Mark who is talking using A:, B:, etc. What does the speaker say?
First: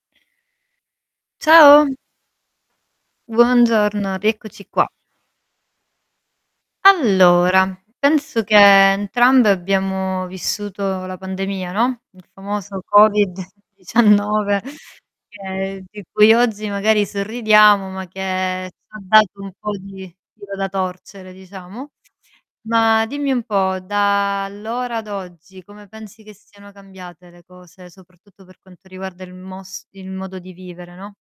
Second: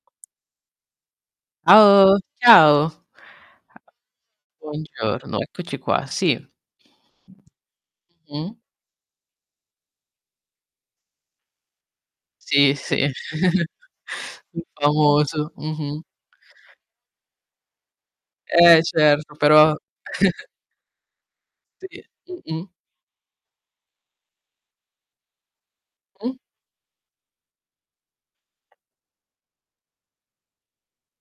A: Ciao!
B: Ciao, ciao.
A: Buongiorno, rieccoci qua.
B: Buongiorno, eccoci qua, sì.
A: Allora, penso che
B: Mh-mh.
A: entrambe abbiamo vissuto la pandemia, no, il
B: Sì,
A: famoso
B: sì,
A: Covid 19.
B: il famoso,
A: che
B: mh-mh.
A: di cui oggi magari sorridiamo, ma che
B: Eh,
A: ci ha
B: certo
A: dato un
B: però
A: po' di filo da torcere diciamo.
B: Ti mh-mh.
A: Ma dimmi un po', da allora ad oggi come pensi che
B: Mh?
A: siano cambiate le cose, soprattutto per quanto riguarda il mos il modo di vivere, no?